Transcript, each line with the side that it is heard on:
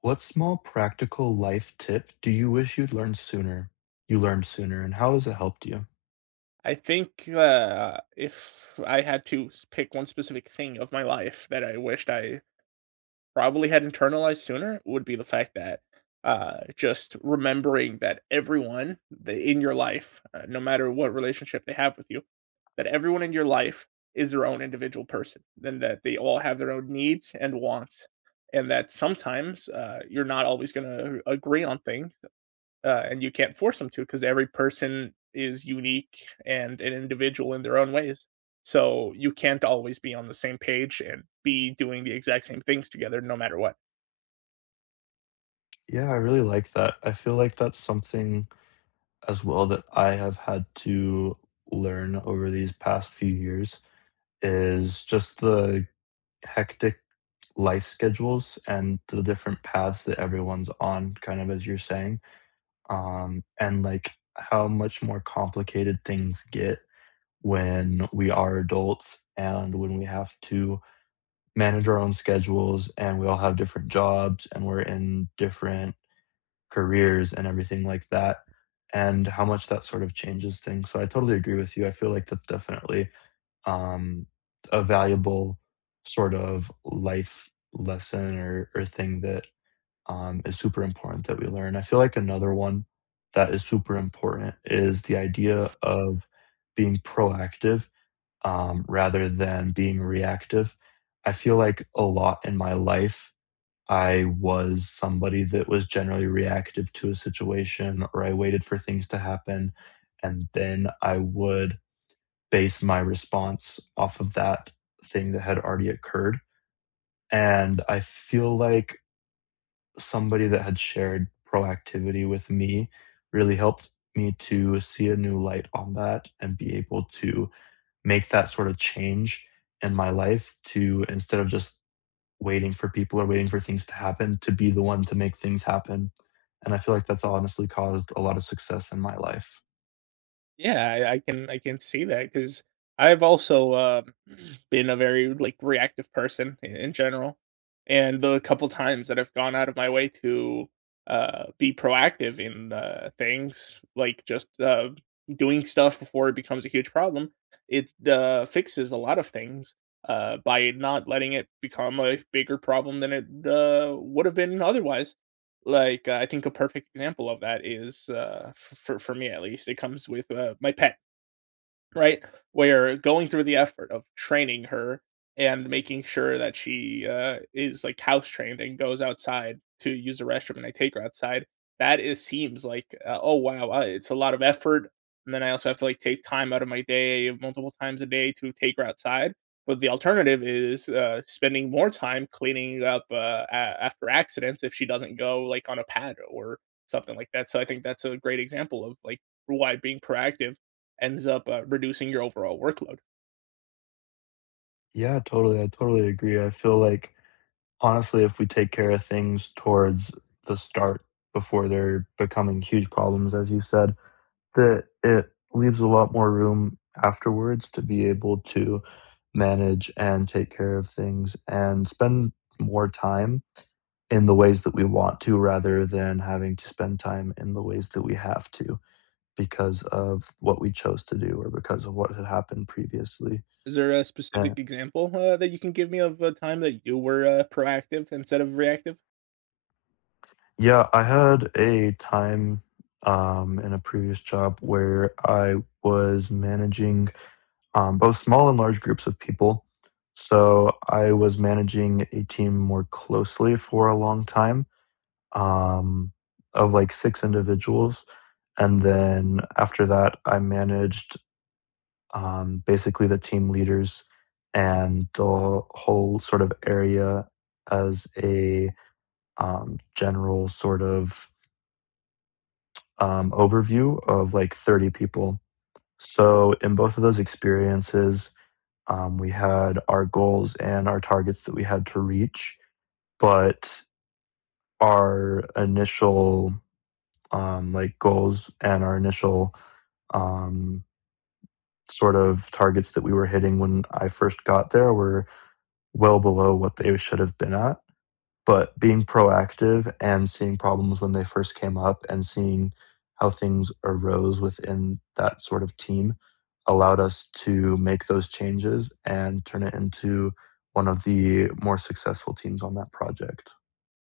left: What small practical life tip do you wish you'd learned sooner? You learned sooner, and how has it helped you?
right: I think, if I had to s pick one specific thing of my life that I wished I probably had internalized sooner, it would be the fact that, just remembering that everyone that in your life, no matter what relationship they have with you, that everyone in your life is their own individual person, and that they all have their own needs and wants, and that sometimes, you're not always gonna agree on things. And you can't force them to because every person is unique and an individual in their own ways. So you can't always be on the same page and be doing the exact same things together no matter what.
left: Yeah, I really like that. I feel like that's something as well that I have had to learn over these past few years is just the hectic life schedules and the different paths that everyone's on, kind of as you're saying, and like how much more complicated things get when we are adults and when we have to manage our own schedules and we all have different jobs and we're in different careers and everything like that and how much that sort of changes things. So I totally agree with you. I feel like that's definitely um, a valuable sort of life lesson or thing that is super important that we learn. I feel like another one that is super important is the idea of being proactive, rather than being reactive. I feel like a lot in my life, I was somebody that was generally reactive to a situation, or I waited for things to happen. And then I would base my response off of that thing that had already occurred. And I feel like somebody that had shared proactivity with me really helped me to see a new light on that and be able to make that sort of change in my life, to instead of just waiting for people or waiting for things to happen, to be the one to make things happen. And I feel like that's honestly caused a lot of success in my life.
right: Yeah, I can see that because I've also been a very like reactive person in general, and the couple times that I've gone out of my way to be proactive in things, like just doing stuff before it becomes a huge problem, it fixes a lot of things by not letting it become a bigger problem than it would have been otherwise. Like, I think a perfect example of that is, f for me at least. It comes with, my pet. Right? Where going through the effort of training her and making sure that she, is, like, house trained and goes outside to use the restroom, and I take her outside, that is seems like, "Oh, wow, it's a lot of effort," and then I also have to, like, take time out of my day multiple times a day to take her outside. But the alternative is, spending more time cleaning up, a after accidents if she doesn't go, like, on a pad or something like that. So I think that's a great example of, like, why being proactive ends up, reducing your overall workload.
left: Yeah, totally. I totally agree. I feel like honestly, if we take care of things towards the start before they're becoming huge problems, as you said, that it leaves a lot more room afterwards to be able to manage and take care of things and spend more time in the ways that we want to, rather than having to spend time in the ways that we have to because of what we chose to do or because of what had happened previously.
right: Is there a
left: And
right: specific example, that you can give me of a time that you were, proactive instead of reactive?
left: yeah, I had a time in a previous job where I was managing both small and large groups of people. So I was managing a team more closely for a long time, um, of like 6 individuals. And then after that, I managed basically the team leaders and the whole sort of area as a general sort of overview of like 30 people. So, in both of those experiences, we had our goals and our targets that we had to reach, but our initial like goals and our initial um, sort of targets that we were hitting when I first got there were well below what they should have been at. But being proactive and seeing problems when they first came up and seeing how things arose within that sort of team allowed us to make those changes and turn it into one of the more successful teams on that project.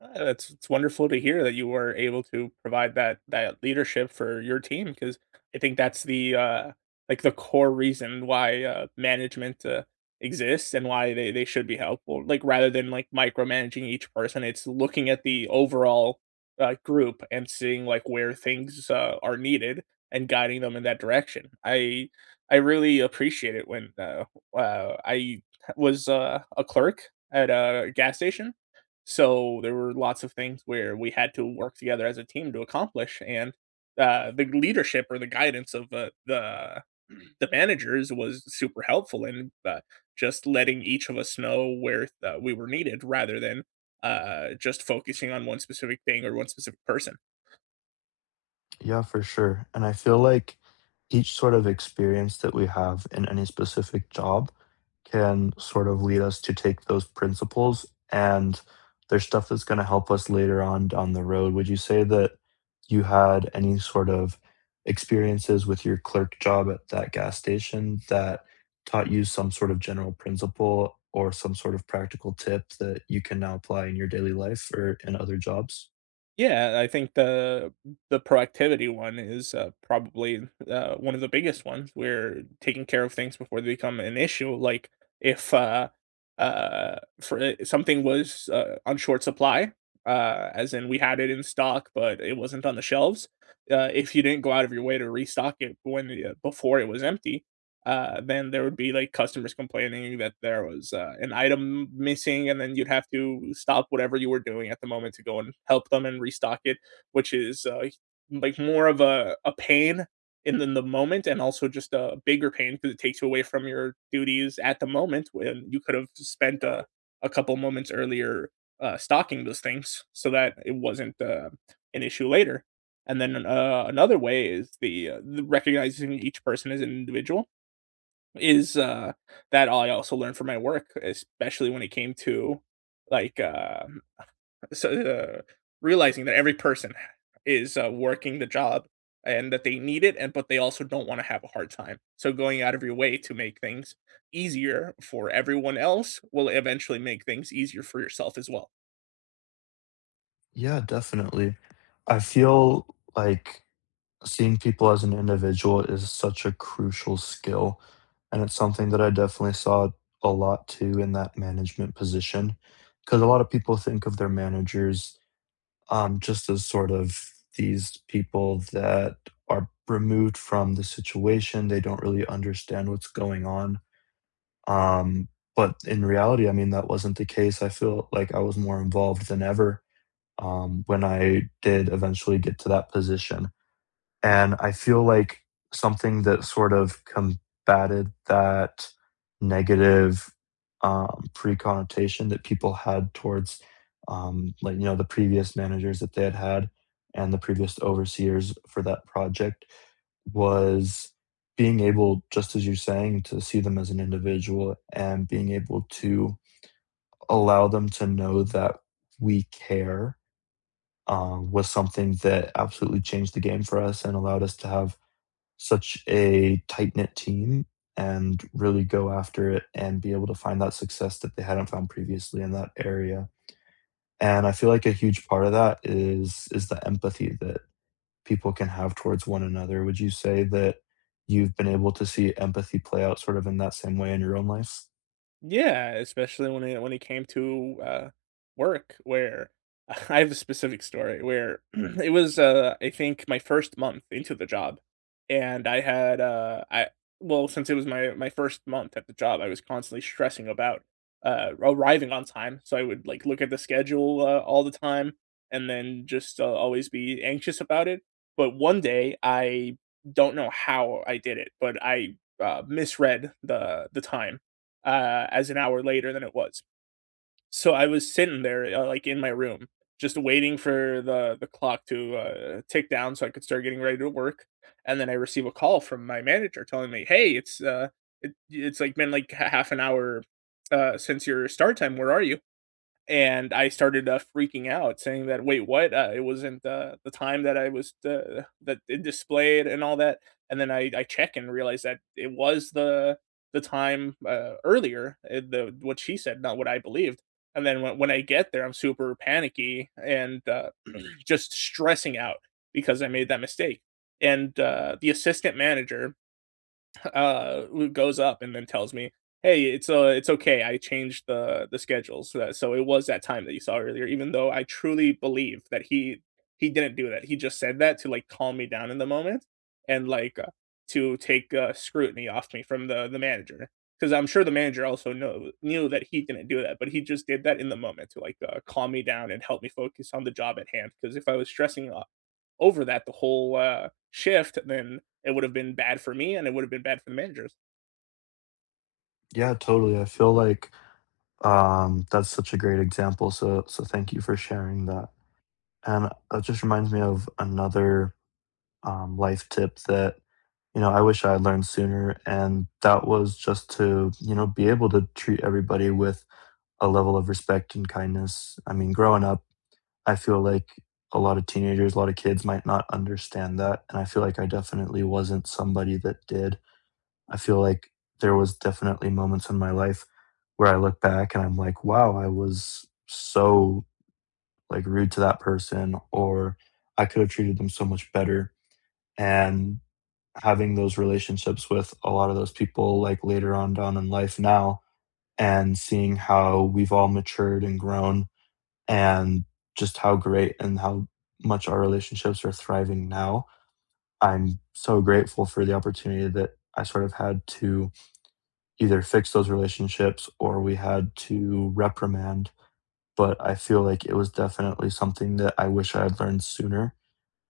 right: That's it's wonderful to hear that you were able to provide that leadership for your team, because I think that's the like the core reason why management exists and why they should be helpful. Like, rather than like micromanaging each person, it's looking at the overall group and seeing like where things are needed and guiding them in that direction. I really appreciate it when I was a clerk at a gas station, so there were lots of things where we had to work together as a team to accomplish, and the leadership or the guidance of the the managers was super helpful in just letting each of us know where we were needed, rather than just focusing on one specific thing or one specific person.
left: Yeah, for sure. And I feel like each sort of experience that we have in any specific job can sort of lead us to take those principles, and there's stuff that's going to help us later on down the road. Would you say that you had any sort of experiences with your clerk job at that gas station that taught you some sort of general principle or some sort of practical tip that you can now apply in your daily life or in other jobs?
right: Yeah, I think the proactivity one is, probably, one of the biggest ones. We're taking care of things before they become an issue, like, if, uh, for I something was, on short supply, as in we had it in stock, but it wasn't on the shelves. Uh, if you didn't go out of your way to restock it before it was empty, then there would be, like, customers complaining that there was, an item missing, and then you'd have to stop whatever you were doing at the moment to go and help them and restock it, which is, like, more of a pain in the moment, and also just a bigger pain because it takes you away from your duties at the moment when you could have spent a couple moments earlier, stocking those things so that it wasn't, an issue later. And then, another way is the recognizing each person as an individual. Is, uh, that I also learned from my work, especially when it came to, like, so, realizing that every person is, working the job, and that they need it, and but they also don't wanna have a hard time. So going out of your way to make things easier for everyone else will eventually make things easier for yourself as well.
left: Yeah, definitely. I feel like seeing people as an individual is such a crucial skill, and it's something that I definitely saw a lot too in that management position. Because a lot of people think of their managers, just as sort of these people that are removed from the situation, they don't really understand what's going on, um, but in reality, I mean, that wasn't the case. I feel like I was more involved than ever when I did eventually get to that position. And I feel like something that sort of combated that negative pre connotation that people had towards, like, you know, the previous managers that they had had and the previous overseers for that project was being able, just as you're saying, to see them as an individual and being able to allow them to know that we care was something that absolutely changed the game for us and allowed us to have such a tight knit team and really go after it and be able to find that success that they hadn't found previously in that area. And I feel like a huge part of that is the empathy that people can have towards one another. Would you say that you've been able to see empathy play out sort of in that same way in your own life?
right: Yeah, especially when it came to, work, where I have a specific story where it was, I think my first month into the job. And I had, I well, since it was my first month at the job, I was constantly stressing about, arriving on time, so I would, like, look at the schedule, all the time, and then just, always be anxious about it. But one day, I don't know how I did it, but I, misread the time as an hour later than it was. So I was sitting there, like in my room, just waiting for the clock to tick down so I could start getting ready to work. And then I receive a call from my manager telling me, "Hey, it's like been like half an hour since your start time. Where are you?" And I started, freaking out, saying that, "Wait, what? It wasn't the time that I was the that it displayed and all that." And then I check and realize that it was the time, earlier, eh, the what she said, not what I believed. And then when I get there, I'm super panicky and, just stressing out because I made that mistake. The assistant manager Luke goes up and then tells me, "Hey, it's okay. I changed the schedule, so it was that time that you saw earlier." Even though I truly believe that he didn't do that. He just said that to like calm me down in the moment, and like to take scrutiny off me from the manager. Because I'm sure the manager also knew that he didn't do that, but he just did that in the moment to like calm me down and help me focus on the job at hand. Because if I was stressing over that the whole, shift, then it would have been bad for me and it would have been bad for the managers.
left: Yeah, totally. I feel like that's such a great example. So thank you for sharing that. And that just reminds me of another life tip that, you know, I wish I had learned sooner. And that was just to, you know, be able to treat everybody with a level of respect and kindness. I mean, growing up, I feel like a lot of teenagers, a lot of kids might not understand that. And I feel like I definitely wasn't somebody that did. I feel like there was definitely moments in my life where I look back and I'm like, wow, I was so like rude to that person, or I could have treated them so much better. And having those relationships with a lot of those people like later on down in life now, and seeing how we've all matured and grown, and just how great and how much our relationships are thriving now. I'm so grateful for the opportunity that I sort of had to either fix those relationships or we had to reprimand. But I feel like it was definitely something that I wish I had learned sooner,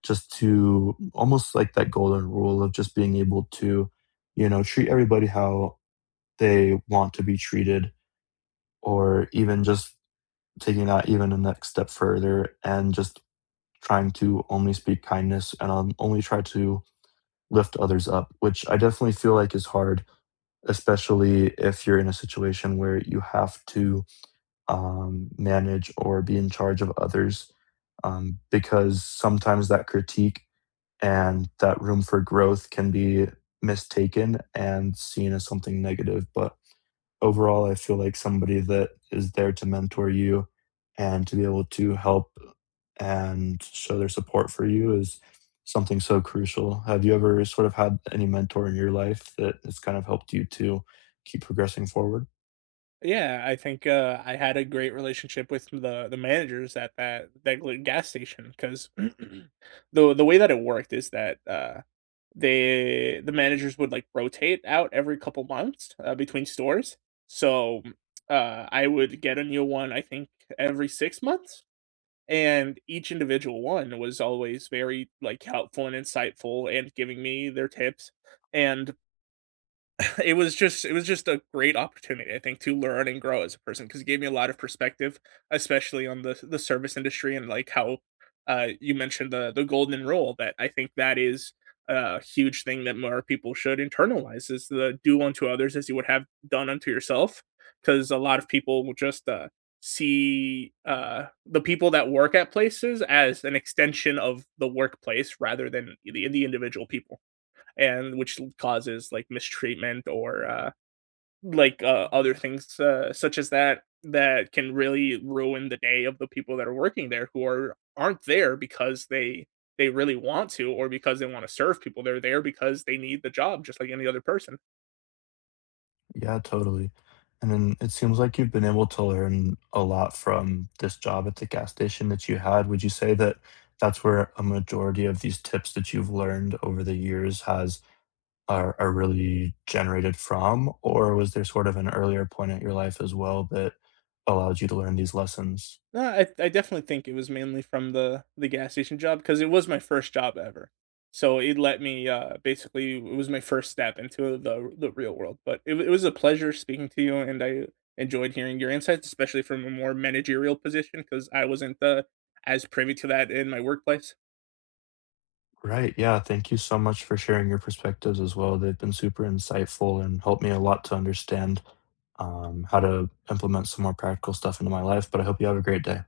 left: just to almost like that golden rule of just being able to, you know, treat everybody how they want to be treated, or even just taking that even a next step further and just trying to only speak kindness and only try to lift others up, which I definitely feel like is hard, especially if you're in a situation where you have to manage or be in charge of others. Because sometimes that critique and that room for growth can be mistaken and seen as something negative. But overall, I feel like somebody that is there to mentor you and to be able to help and show their support for you is something so crucial. Have you ever sort of had any mentor in your life that has kind of helped you to keep progressing forward?
right: Yeah, I think, I had a great relationship with the managers at that that gl gas station, because the way that it worked is that, the managers would, like, rotate out every couple months, between stores. So, I would get a new one, I think, every 6 months? And each individual one was always very, like, helpful and insightful and giving me their tips, and it was just a great opportunity, I think, to learn and grow as a person because it gave me a lot of perspective, especially on the service industry. And like how you mentioned the golden rule, that I think that is a huge thing that more people should internalize, is the do unto others as you would have done unto yourself. Because a lot of people will just see the people that work at places as an extension of the workplace rather than the individual people, and which causes like mistreatment or like other things such as that, that can really ruin the day of the people that are working there, who aren't there because they really want to or because they want to serve people. They're there because they need the job, just like any other person.
left: Yeah, totally. And then it seems like you've been able to learn a lot from this job at the gas station that you had. Would you say that that's where a majority of these tips that you've learned over the years has are really generated from? Or was there sort of an earlier point at your life as well that allowed you to learn these lessons?
right: No, I definitely think it was mainly from the gas station job because it was my first job ever. So it let me, basically, it was my first step into the real world. But it was a pleasure speaking to you, and I enjoyed hearing your insights, especially from a more managerial position, because I wasn't, as privy to that in my workplace.
left: Right. Yeah. Thank you so much for sharing your perspectives as well. They've been super insightful and helped me a lot to understand how to implement some more practical stuff into my life. But I hope you have a great day.